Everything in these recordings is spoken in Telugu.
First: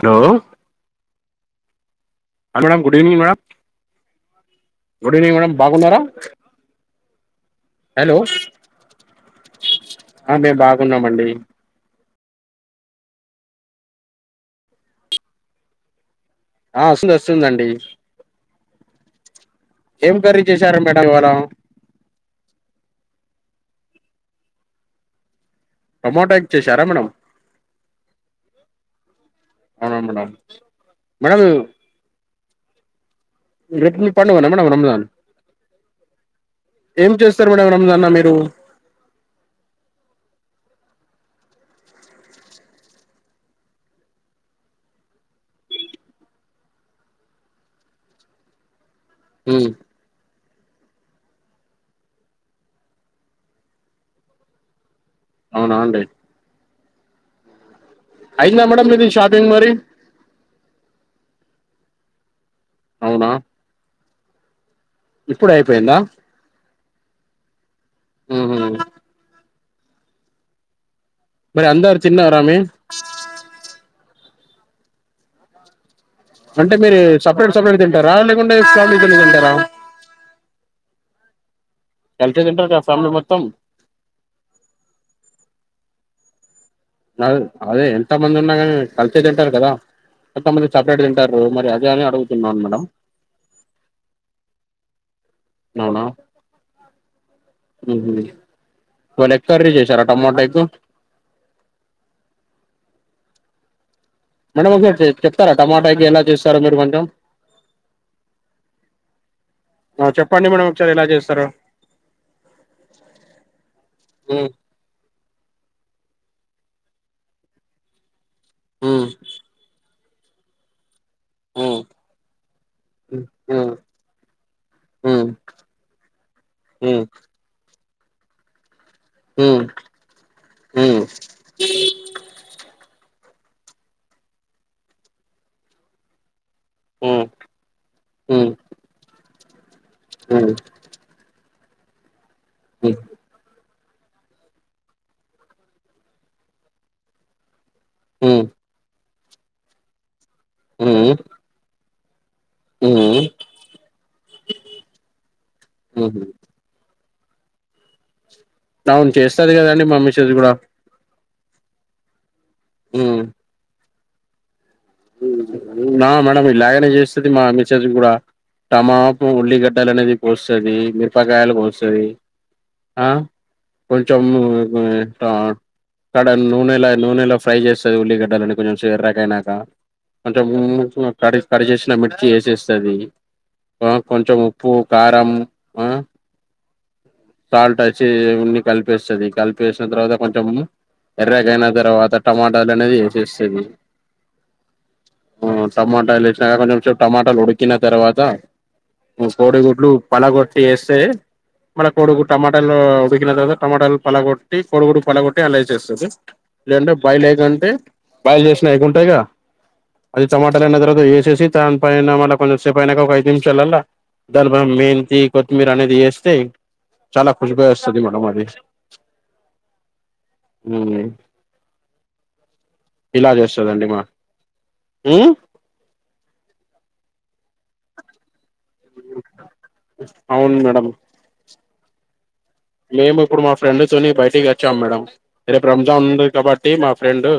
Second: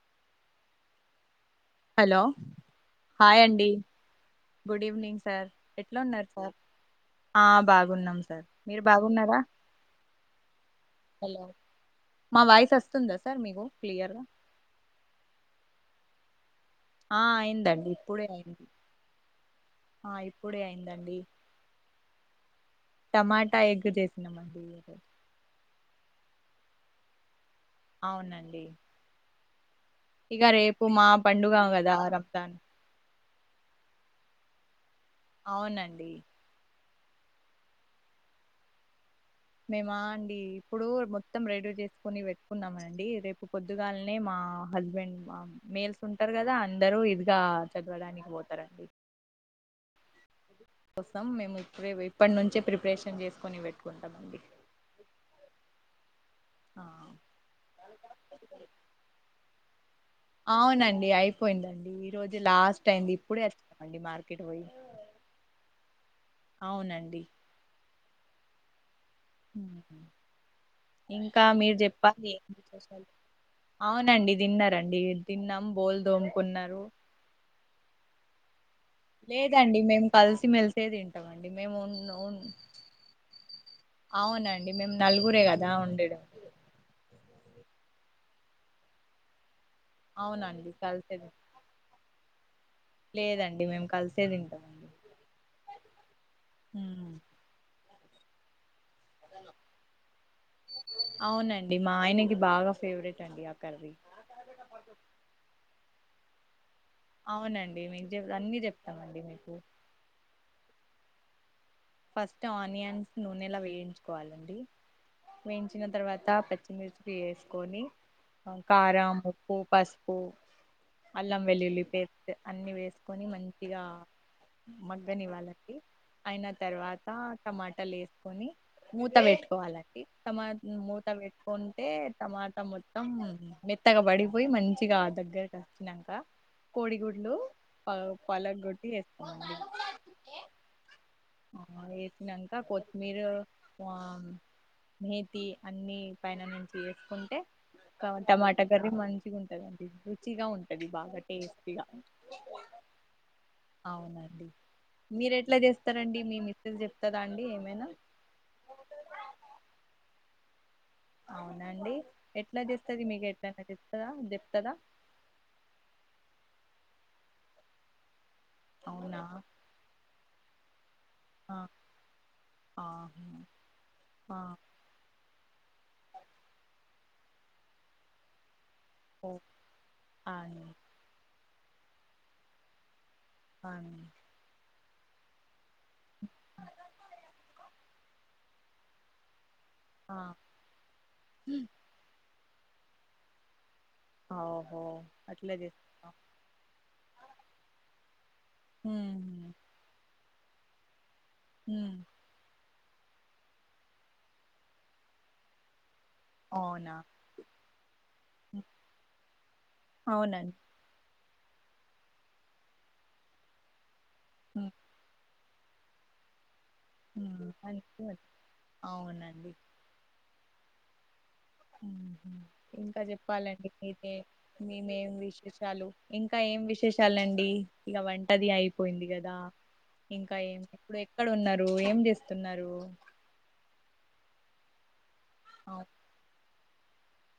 Hello hello madam good evening madam hi అండి good evening evening sir madam బాగున్నారా ఎట్లా ఉన్నారు సార్ హలో బాగున్నాం సార్ మీరు బాగున్నారా ఆ మేము బాగున్నామండి హలో మా వాయిస్ వస్తుందా సార్ మీకు క్లియర్గా వస్తుంది ఆ వస్తుందండి అయిందండి ఇప్పుడే అయింది ఆ ఏం కర్రీ ఇప్పుడే చేసారు మేడం అయిందండి ఇవాళా టమాటా ఎగ్ చేసినామండి టొమోటా ఎగ్గ్ చేసారా మేడమ్ అవునండి అవునా మేడం ఇక రేపు మా మేడం పండుగ కదా రంజాన్ [inaudible] అవునండి ఏం చేస్తారు మేడం రంజాన్న మీరు మేమా అండి ఇప్పుడు మొత్తం రెడీ చేసుకుని పెట్టుకున్నామ అండి రేపు పొద్దుగాలనే మా హస్బెండ్ మా మేల్స్ ఉంటారు కదా అందరు ఇదిగా చదవడానికి పోతారండి అ కోసం మేము ఇప్పుడే ఇప్పటి నుంచే ప్రిపరేషన్ చేసుకొని పెట్టుకుంటామండి అవునా అండి ఆ వెంద మేడమ్ మీది షాపిింగ్ మరి అవునండి అయిపోయిందండి ఈ రోజు లాస్ట్ అయింది అవునా ఇప్పుడే వచ్చామండి మార్ కిట పోయి ఇప్పుడు అయిపోయిందా అవునండి హ హ ఇంకా మరి మీరు అందరు చెప్పాలి ఏ తిన్నారా మీ అవునండి తిన్నారండి ఏం తిన్నం బోల్ అంటే దోముకున్నారు మీరూ సపరేట్ పెడు తింటరా రాకుండే లేదండి మేమ్ కలిసి మెల్సే తింటామ మేము ఉన్నవును కలిసే తింటారు కదా ఫ్యామిలీ మొత్తం అవునండి మేము నలుగురే కదా ఉండడం అ అదే ఎంత మంది ఉన్నా కాని కలిసే తింటారు కదా కొంతమంది అవునండి సపరేట్ కలిసేది తింటారు మరి అదే అని అడుగుతున్నాను మేడం లేదండి మేము కలిసే తింటామ్ నవునా ఉహు అవునండి మా ఆయనకి బాగా ఫేవ్రెట్ అండి కర్రీ మేడం ఒకసారి చెప్తార టమాట ఎలా చేస్త ప్తర మీరు కొంచెం అవునండి నిజం అన్నిీ చెప్తామండి మీకు ప్తండి మేడం ఒకసారి ఎలా చేస్తారొ ఫస్ట్ ఆనియన్స్ నూనెలా మ్మ్. వేయించుకోవాలండి వేయించిన తర్వాత పెద్ పర్చిమిర్చి వేసుకొని మ్మ్. కారాం ఉప్పు పసుపు ఒ అల్లం మ్మ్. వెల్లుల్లి పేస్ట్ అన్ని వేసుకొని మ్మ్. మంచిగా మగ్గని మ్మ్. వాళ్ళకి అయిన ట బట్టలేసుకొని మూత మ్మ్. పెట్టుకోవాలండి టమా మ్మ్. మూత పెట్టుకుంటే టమాట మొత్తం మెత్తగ పడిపోయి మంచిగా ఆ దగ్గరకి వచ్చినాక మ్మ్. కోడిగుడ్లు ప పలక్ గొట్టి ఎస్ కో అ అమోయ్ నాంక కొత్తిమీర ఆ మేతి అన్నిీ పైన నేంచి చేసుకుంటే మ్మ్. టమాట కర్రీ మంంచి మంచిగా ఉంటదండి చిగా ఉంటది మ్మ్. బాగా టేస్టీగ మ్మ్. అవునండి మీరు ఎట్లా చేస్ త రండి మ్మ్. మీ మిసెస్ చెప్తరా అండి ఏమైనా అవును చేస్తాది కదా అండి మా మిసెస్ కూడా అవునండి ఎట్ ఎట్లా చేస్తది మీ [unintelligible] తద చెప్తదా ఉహు నా మేడం ఇలాగనే చేస్తది మా మిసేజ్ కూడా అవునా టమాపు ఉల్లి గడ్డాల అనేది కొస్సది మిర్ప్ పకాయలు ఆ, కోస్తాది ఆ ఆహా, కొంచెం ఆ, ట అక్కడ నూనెలా నూనెలా ఫ్రై చేస్తది ఉల్లిగడ్డలని కొంచెం చివరి దాకా ఓ, అయినాక అంటే అని [unintelligible] కడిస్ కడ్ చేేసిన మిర్చి వేసేస్తది ఆ అని కొంచెం ఉప్పు కారం ఆ సాల్ట్ చి అన్ని కల్పేస్తది కల్ప్ వేసిన తర్వాత ఆ, కొంచెం ఎర్రగయిన తర్వాత టమాటాలు అనేది వేసేస్తది ఓహో అట్లా ఆ చేస్తా టమాటాలు వేసాక కొంచెం సేపు టమాటాలు ఉడికిన తర్వాత ఉమ్, కోడిగుడ్లు పలగొట్ ఏసే మళ్ళ ఉమ్, కొడుగుడ్డు టమాటా [unintelligible] ఉడికిన తర్వాత టమాటాలు పలగొట్టి కోడిగుడ్డు పలగొట్టి అల్ల ఏసేస్తది లేదంటే అవునా బయల్ ఎగ్ అంటే బయలు చేసినా ఎగ్ ఉంటది కదా అది అవునండి టమాటాలైన తర్వాత వేసేసి దాని పైన మళ్ళ కొంచెం సేపు అయినాక ఒక ఐదు నిమిషాలల్లా [unintelligible] మెంతి కొత్మీర్ అనేది వేస్తే చాలా హమ్ ఖుషుగా వస్తది అంతే మేడం అది అవునండి ఉ ఉహు ఇంకా చెప్పాలండి చేస్తదండి మా మీకే మేమేం విశేషాలు ఇంకా ఏం విశేషాలండి ఇక వంటది అయి పోయింది కదా ఇంకా అవును ఏం మేడం ఇప్పుడు ఎక్కడ ఉన్నారు ఏం చేస్త మేము ఇప్పుడు మా ఫ్రెండ్ తోని బయటికిచ్చ చ్చామ్ మేడం రేపు అవు- రంజాన్ డే కబటీ టీ మా ఫ్రెండు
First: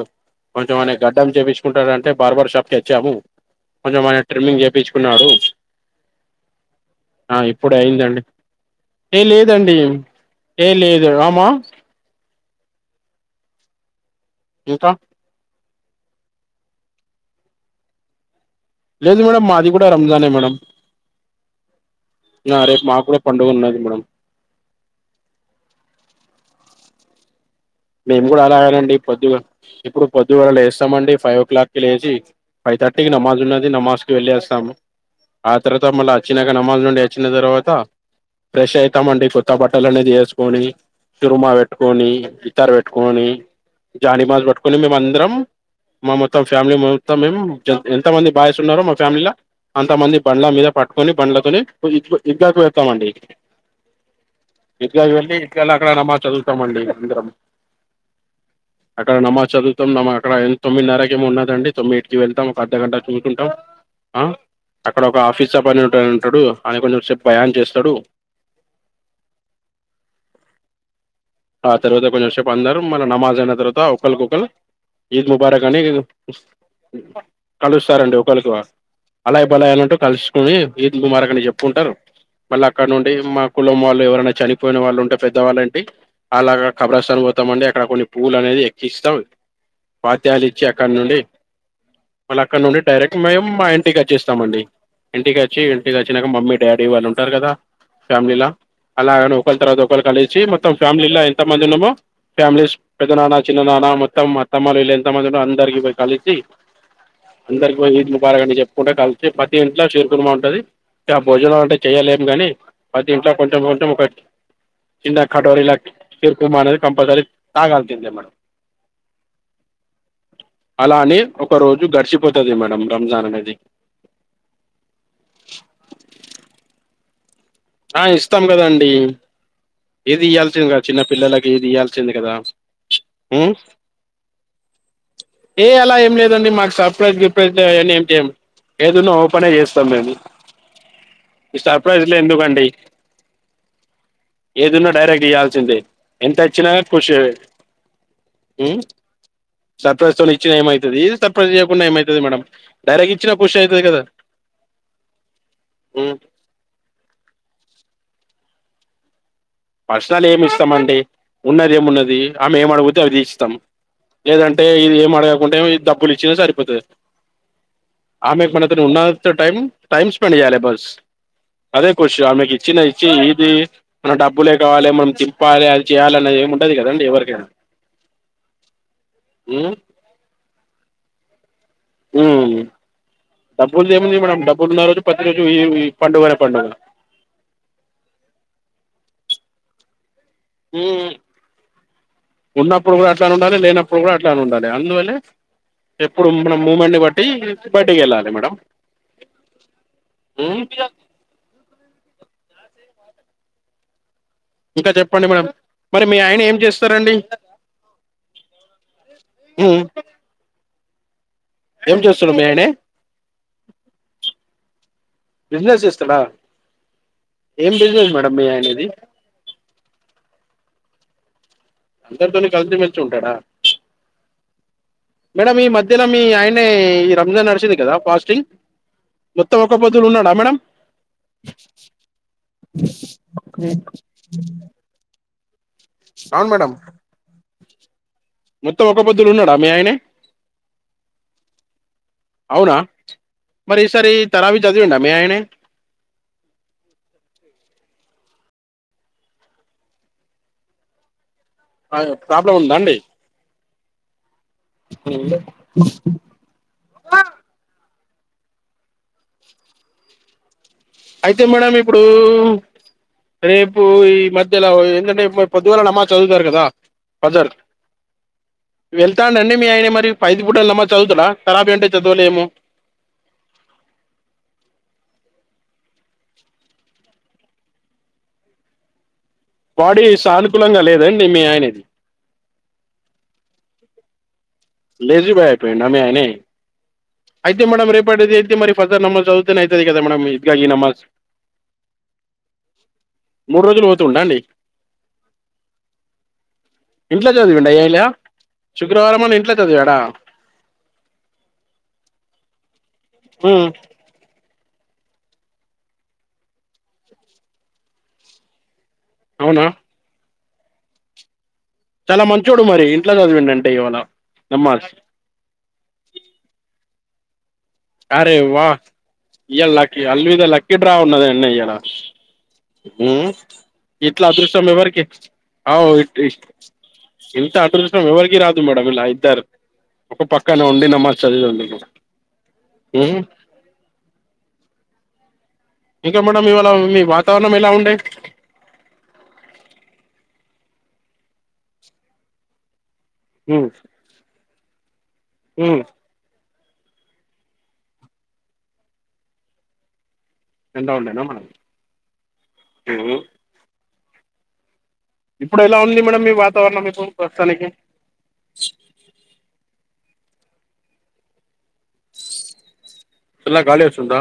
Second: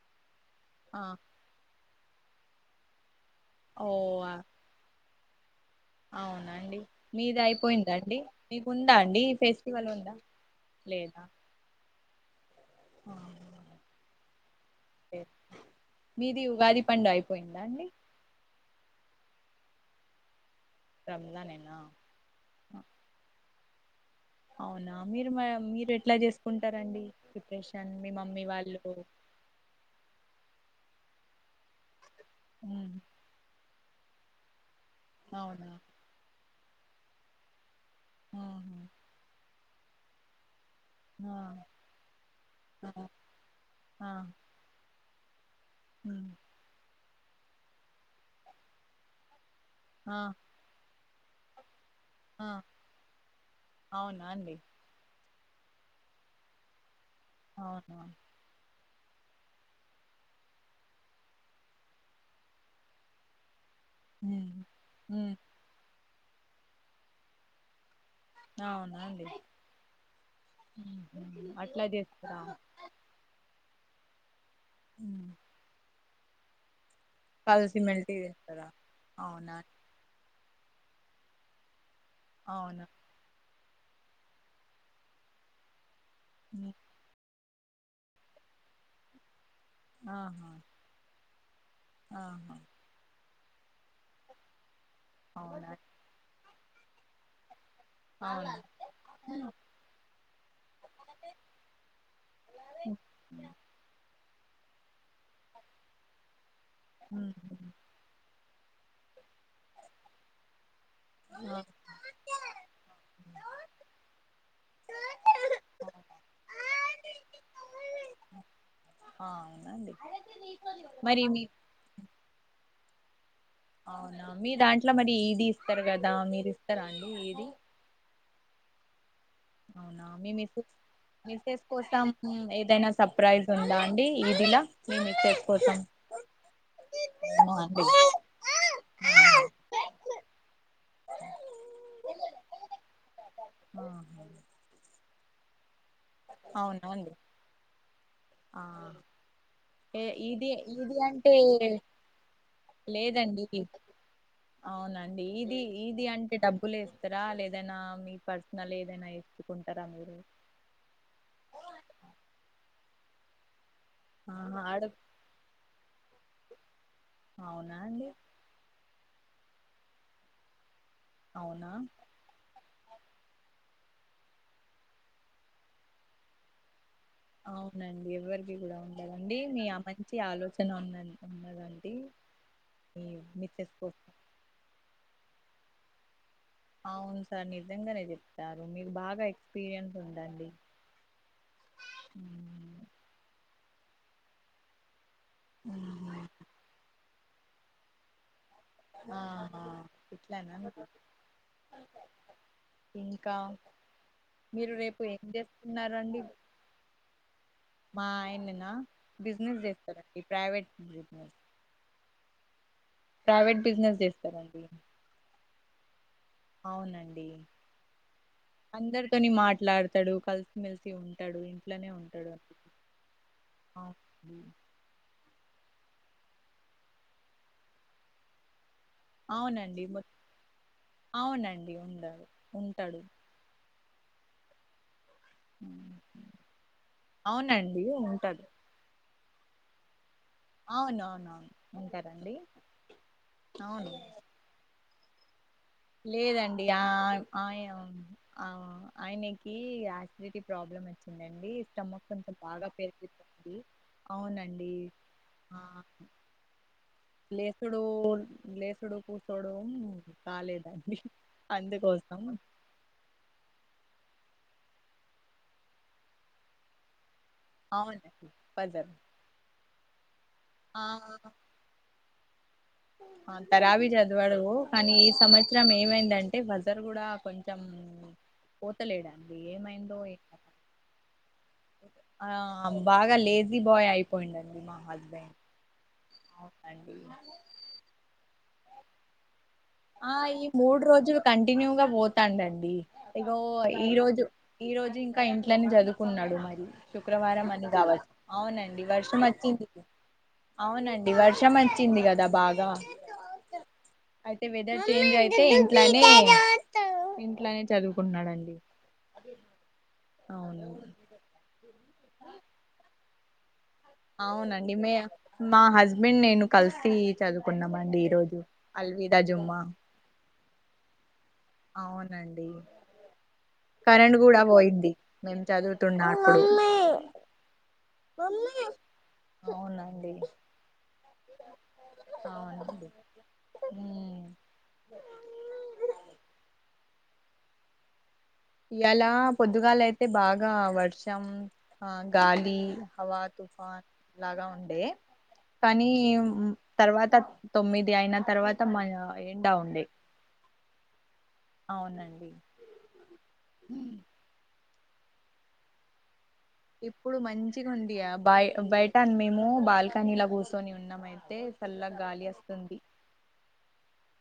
కొంచెమ అ ఆ గడ్డం చేపుకుంటారారంటడి బార్ బార్షప్ కెచామూ కొంచం వాని ట్రిమింగ్ చేయిపుచు న్నారు అవునండి మీది ఇప్పుడే అయిపోయిందండి అయిందండి మీకు ఉందా అండి ఫెస్టివల్ ఉందా ఏలేదు లేదా రామా ఆ జూతమ్ ఓకే. మీది ఉగాది పండుగ అయిపోయిందా అండి లేదు మేడంమ్ మాది కూడా రంజానే మేడంమ్ రంజానేనా నా ఆ, రేపు మా కూడా పండుగ ఉన్నది మనం అవునా మీరు మా మీరు ఎట్లా చేసుకుంటారండి. ప్రిపరేషన్ మీ మేము కూడా మమ్మీ అలాగేనండి వాళ్ళు పొద్దుగా ఇప్పుడు పొద్దు వాళ్లు వేస్తామండి ఫైవ్ ఓ క్లాక్ కి లేచి హ్మ్ ఫైవ్థర్టీకి నమాజ్ ఉన్నది నమాజ్ వెళ్ళి వాసా ము ఆ అవునా తరువాతా మాలా అచినాక నమాజ్ నుండి వచ్చిన తర్వాత ఫ్రెష్ ఆహా! అయి తామండి తబట్టలనే చేసుకొని ఆ! తిరుమాల్ పెట్టుకోని ఆ! కోని ఆ! జాని బాల్ పట్కుని మంద్రం హ్మ్. మాొత్తం ఫ్యామిలీ మ తం మేము ఎంత మంది బాస్ ఉన్నారో మా ఫ్యామిలీలా అంత మంది ఆ! బండ్ల మీద పట్ట కొన్ని బండ్ల తోనే ఇ ఆ! ఇద్గాకి వెళ్తామండి. అవునా అండి? ఇద్గాకి వెళ్ళి లా అక్కడ నమాజ్ చదువుతామండి అందరం. అవునువును. అక్కడ నమాజ్ చదువుతాం. నమా అడ తొమ్మిదిన్నరక ఏమో ఉన్నాదండి. తొమ్మిది ఇటికి వెళ్తాం ఒక అర్ధ గంట చూసుకుంటాం. ఆ హ్మ్. అక్కడ ఒక హ్మ్. ఆఫీస్ చ పని ఉ ఉంటడు అని కొంచెంసేపు భయా చేస్తాడు. అవునాండి ఆ తర్వాత కొంచెంషేపు అందరం మళ్ళ నమాజ్ అయిన తర్వాత ఒకల్ గకల్ ఈద్ హ్మ్. ముబారక్ అనే వస్ కలిసిమెలిసి కలుస్తారండి ఒకళ్రికి చేస్తారా? అలయ అవునా? బలాయంటూ కలుసు అది ఈద్ ముబారక్ అని చెప్పుకుంటారు. మళ్ళ అవునా? అక్కడ ఉండి మా కులం వాళ్ళు, ఎవరైనా చనిపోయిన వాళ్ళు ఉంటే పెద్దవాళ్ళండి. అలాగ హ్మ్. కబరా స స్తాం అండి అక్కడ కొన్ని పూలునే ఎక్కిస్తాం. పాత్యాల ఆహా! ఇచ్చి అక్కడ నుండి మళ్ళ ఆహా! అక్కడ నుండి డైరెక్ట్ మేము. మా ఇంటికి వచ్చేస్తామండి. ఇంటికి అచ్చి అవునా? ఇంటికి గాచ్చ న నాకు మమ్మీ డాడీ వాళు ఉంటారు కదా. ఫ్యామిలీ లా అవునా? అలా ఓకల్ తర్వాత కల్ చే మతం ఫ్యామిలీలా ఎంత మంది ఉన్నామో, ఫ్యామిలీస్ హ్మ్. పెద్ద నాన్న, చిన్న నాన్న మొత్తం తమ్మాళ వీళ ఎంతమంది ఉంటో అందరికి పోయి కలిసి హ్మ్. హ్మ్. అందరికి పోయి ఈద్ ముబారక్ అని చె పూట కలిసి పతి ఇంట్లో శీరు కుర్మ ఉంటది. ఆ భోజనం అంటే చెయలేము గాని, పతి ఇంట్లో కొంచెం, కొంచెం ఒక చిన్న కటోరీలా శిరుకుమా అనేది కంపల్సరీ తాగాల్సిందే మేడం. ఆ! అవునా? ఆ! అవునండి. అలాని మరి మీ ఒక రోజు గడిచిపోతుంది మేడం. రంజాన్ కది అవునా మీ దాంట్లో మరి ఈది ఇస్తారు కదా, మీరు ఇస్తారా అండి ఈది. ఆ ఇస్తాం కదండి అవునా ఇది మీ మిస్ ఇల్సింది కదా చిన్న పిల్లలకి మిస్సెస్ ఇది కోసం ఇ్యాల్సింది కదా ఏదైనా సర్ప్రైజ్ ఉందా అండి ఇదిలా మీ మిస్సెస్ ఏ కోసం అలా ఏం లేదండి మాకు సర్ప్రైజ్ ఏ ఏమో అండి ఏదన్నా ఓపెన్ చేస్తాం మేము ఇ సర్ప్రైజ్ లు ఎందు కండి డి ఆా తీయాల్చందే అవునండి ఆ ఉమ్ ఏ సర్ప్రైజ్ తోని ఇది ఇచ్చిన ఇది ఏమైతది అంటే సర్ప్రైజ్ చేయకుండా ఏమైతది మేడం డైరెక్ట్ ఇచ్చిన లేదండి పుష్ అయితది కదా అవునండి ఇది ఇది ఉమ్, అంటే డబ్బులు వేస్తారా లేద ఏదైనా మీ పర్సనల్ ఏదైనా మీరు పర్సనల్ ఏమి ఇస్తామంటే ఉన్నది ఏమున్నది ఆమె ఏం అడిగితే అవిది తీ ఇస్తాం ఆహా ఏదంటే ఆడ ఇవి ఏం అడగకు ఉంటే డబ్బులు ఇచ్చినా సరిపోతది అవునా అండి ఆమె మన తో ఉన్నా టై టైమ్ స్పెండ్ చేయాలే ఫస్ట్ అవునా అదే ఖషి ఆమెకి ఇచ్చిన ఇచ్చి ఈది మన డబ్ బ్బులే కావాలి మనం చెప్పాలే అది చేయాలి అది ఏమిముంటది కదా అవునండి ఎవరికి కూడా ఉండాలండి మీ మ్మ్ ఆ మంచి ఆలోచన ఉన్నా ఉన్నదండి మీ మిస్సెస్ డబ్బులు కోసం ఏముంది మేడం డబ్బులు ఉన్న రోజు ప ఈ రోజు ఎమి పండుగ డప్ అవును సార్ నిజంగానే చెప్తారు మీకు బాగా పియంసా ఉమ్, ఉన్నప్పుడు కూడా ఎట్లానే ఉండాలి లేనప్పుడు ఇప్పుడు కూడా అట్లానే ఉండాలి అందులోనే ఉమ్, ఎప్పుడు మన మూమెంట్ ని పట్ బడ్టిీ హెళ్ బడి కెల్లలా మేడం ఆహా ఇట్లా మ్మ్ న ఇంకా మీరు ఇంకా రేపు ఏం చెప్పండి మేడం చేస్తున్న మరి మీ రండి ఆయన ఏం చేస్తారండి మా ఆయన న బిజినెస్ మ్మ్ చేస్తారండి ప్రవేట్ ఉ ఏం చూస్తున్నా మీ ఆయనే ప్రైవేట్ బిజినెస్ చేస్తారంండి బిజినెస్ చేస్తాడా అవునండి ఏం బిజినెస్ మేడం మీ ఆయనది అందరితోని మాట్లాడతాడు కలిసిమెెలిసి ఉంటడు. అట్లానే ఉంటడ అందరితోని కలిసిమెలిసి ఉంటాడా అ మేడం ఈ మధ్యన మీ ఆయనే ఈ రంజాన్ నడిచింది కదా ఫాస్టింగ్ మొత్తం ఒక్క అవునండి. పొద్దులు ఉన్నాడా మేడం అవునండి ఉండాలె ఉంటడు. హ అవును మేడం. అ మొత్తం ఒక పొద్దులు ఉన్నడా మీ ఆయనే అవును అవునవును ఉంటరండి అవునా అవును విండా మీ ఆయనే లేదండి ఆ ఆయ ఆ ఆయనకి యాసిడిటీ ప్రాబ్లమ్ వచ్చిం నందు స్టమక్ కొంచం ప్రాబ్లం బాగా పెరుగుతుంది. అవునం అ లేసుడు లేసుడు కూసోడు కాలేద్ అయితే మేడం ఇప్పుడూ రేపు ఈ ఈ మధ్యల ఏంటంటే పొద్దుగాల నమాజ్ చదువుతారు కదా ఫదర్ అవునండి పజల్ వెళ్తానండి మీ ఆయన మరి ఫై [unintelligible] చదువుతడా కరాబి అంటే చవలేమో ఆ తరాబీ చదివడు కానీ ఈ సంవత్సరం ఏమైందంటే వజర్ గుడా కొంచెం పోతలేడా బాడీ సానుకూలంగా లేదండి మీ అంతే లేండి ఆ బాగా లేజీ బాయ్ అయిపోయిండ లేజీ బాయ్ అయిపోయిండా మీ ఆయనే అవునండి అయితే మేడం రేప్ అడేది ఏంటిది మరి ఫజర్ నమాజ్ చదు ఆ ఈ మూడు రోజులు కంటిన్యూగా పోతాండండి. ఇగో మూడు రోజులు ఈ పోతుండా రోజు అండి ఈ రోజు ఇంకా ఇంట్లనే చదువుకున్నాడు మరి ఇంట్లో శుక్రవారం అని చదివిండా ఇయ్యాల కావచ్ అవునండి వర్షం శుక్రవారం అని ఇంట్లో వచ్చింది ఎటు చదివాడా అవునండి వర్షం వచ్చింది క ఇంత బాగా ఆ అయితే వెదర్ చేంజ్ అయితే ఇంట్లనే ఇంట్లనే చదువుకుంన్నాడండి. అవునా అవును. చాలా మంచోడు మరి ఇంట్ల చదివిండం అవునండి. మే మా హస్బెండ్ నేను కల్సి కొన్నామండి ఈ రోజు అరే వా అల్విదా జుమ్మా ఇయ్యాల లక్కీ అల్విద లక్కీ డ్రా ఉన్నది ఉన్న ఇయ్యాల అవునండి హు కరెంట్ ఇట్లా కూడా అదృష్టం పోయింది ఎవరికి మేము ఆవు చదువుతున్నా అప్పుడు ఇంత అదృష్టం ఎవరికి రాదు మేడం ఇలా ఇద్దరు అవునండి ఒక్క పక్కనే ఉండిన చల్ ఉం అవునండి ఏ ఉమ్ ఇంకా మేడంమ్ ఇవాళ మీ వాతావరణం ఎలా ఉండే ఇలా పొద్దుగాల అయితే బాగా వర్షం ఆ గాలి అవా తుఫాన్ లాగా ఉంది లే కానీ తర్వాత తొమ్మిది అయిన తర్వాత మల్ల ఎండా ఉండె ఎండ ఉండనే అమ్మ అవునండి హు ఇప్పుడు ఎలా ఉంది మేడం మీ వాతావరణం ఇప్పుడు ప్రస్తుతానికి మంచిగా ఉంది బయ బయట మేము బాల్కనీల కూసు కుకొని ఉన్నాము అయితే చల్ల గాలి వస్తుంది చల్ల గాలి వస్తుందా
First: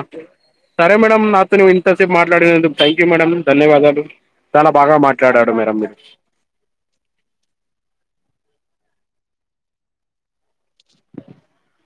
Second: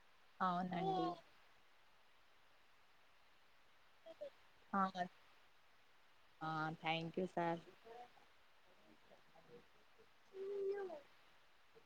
సరే అవునండి మేడమ్ నాతోని ఇంత ఎంతసేపు మాట్లాడినందుకు థ్యాంక్యూ మేడం ధన్యవాదాలు చాలా బాగా మాట్లాడారు మేడం మీరు స [inaudible]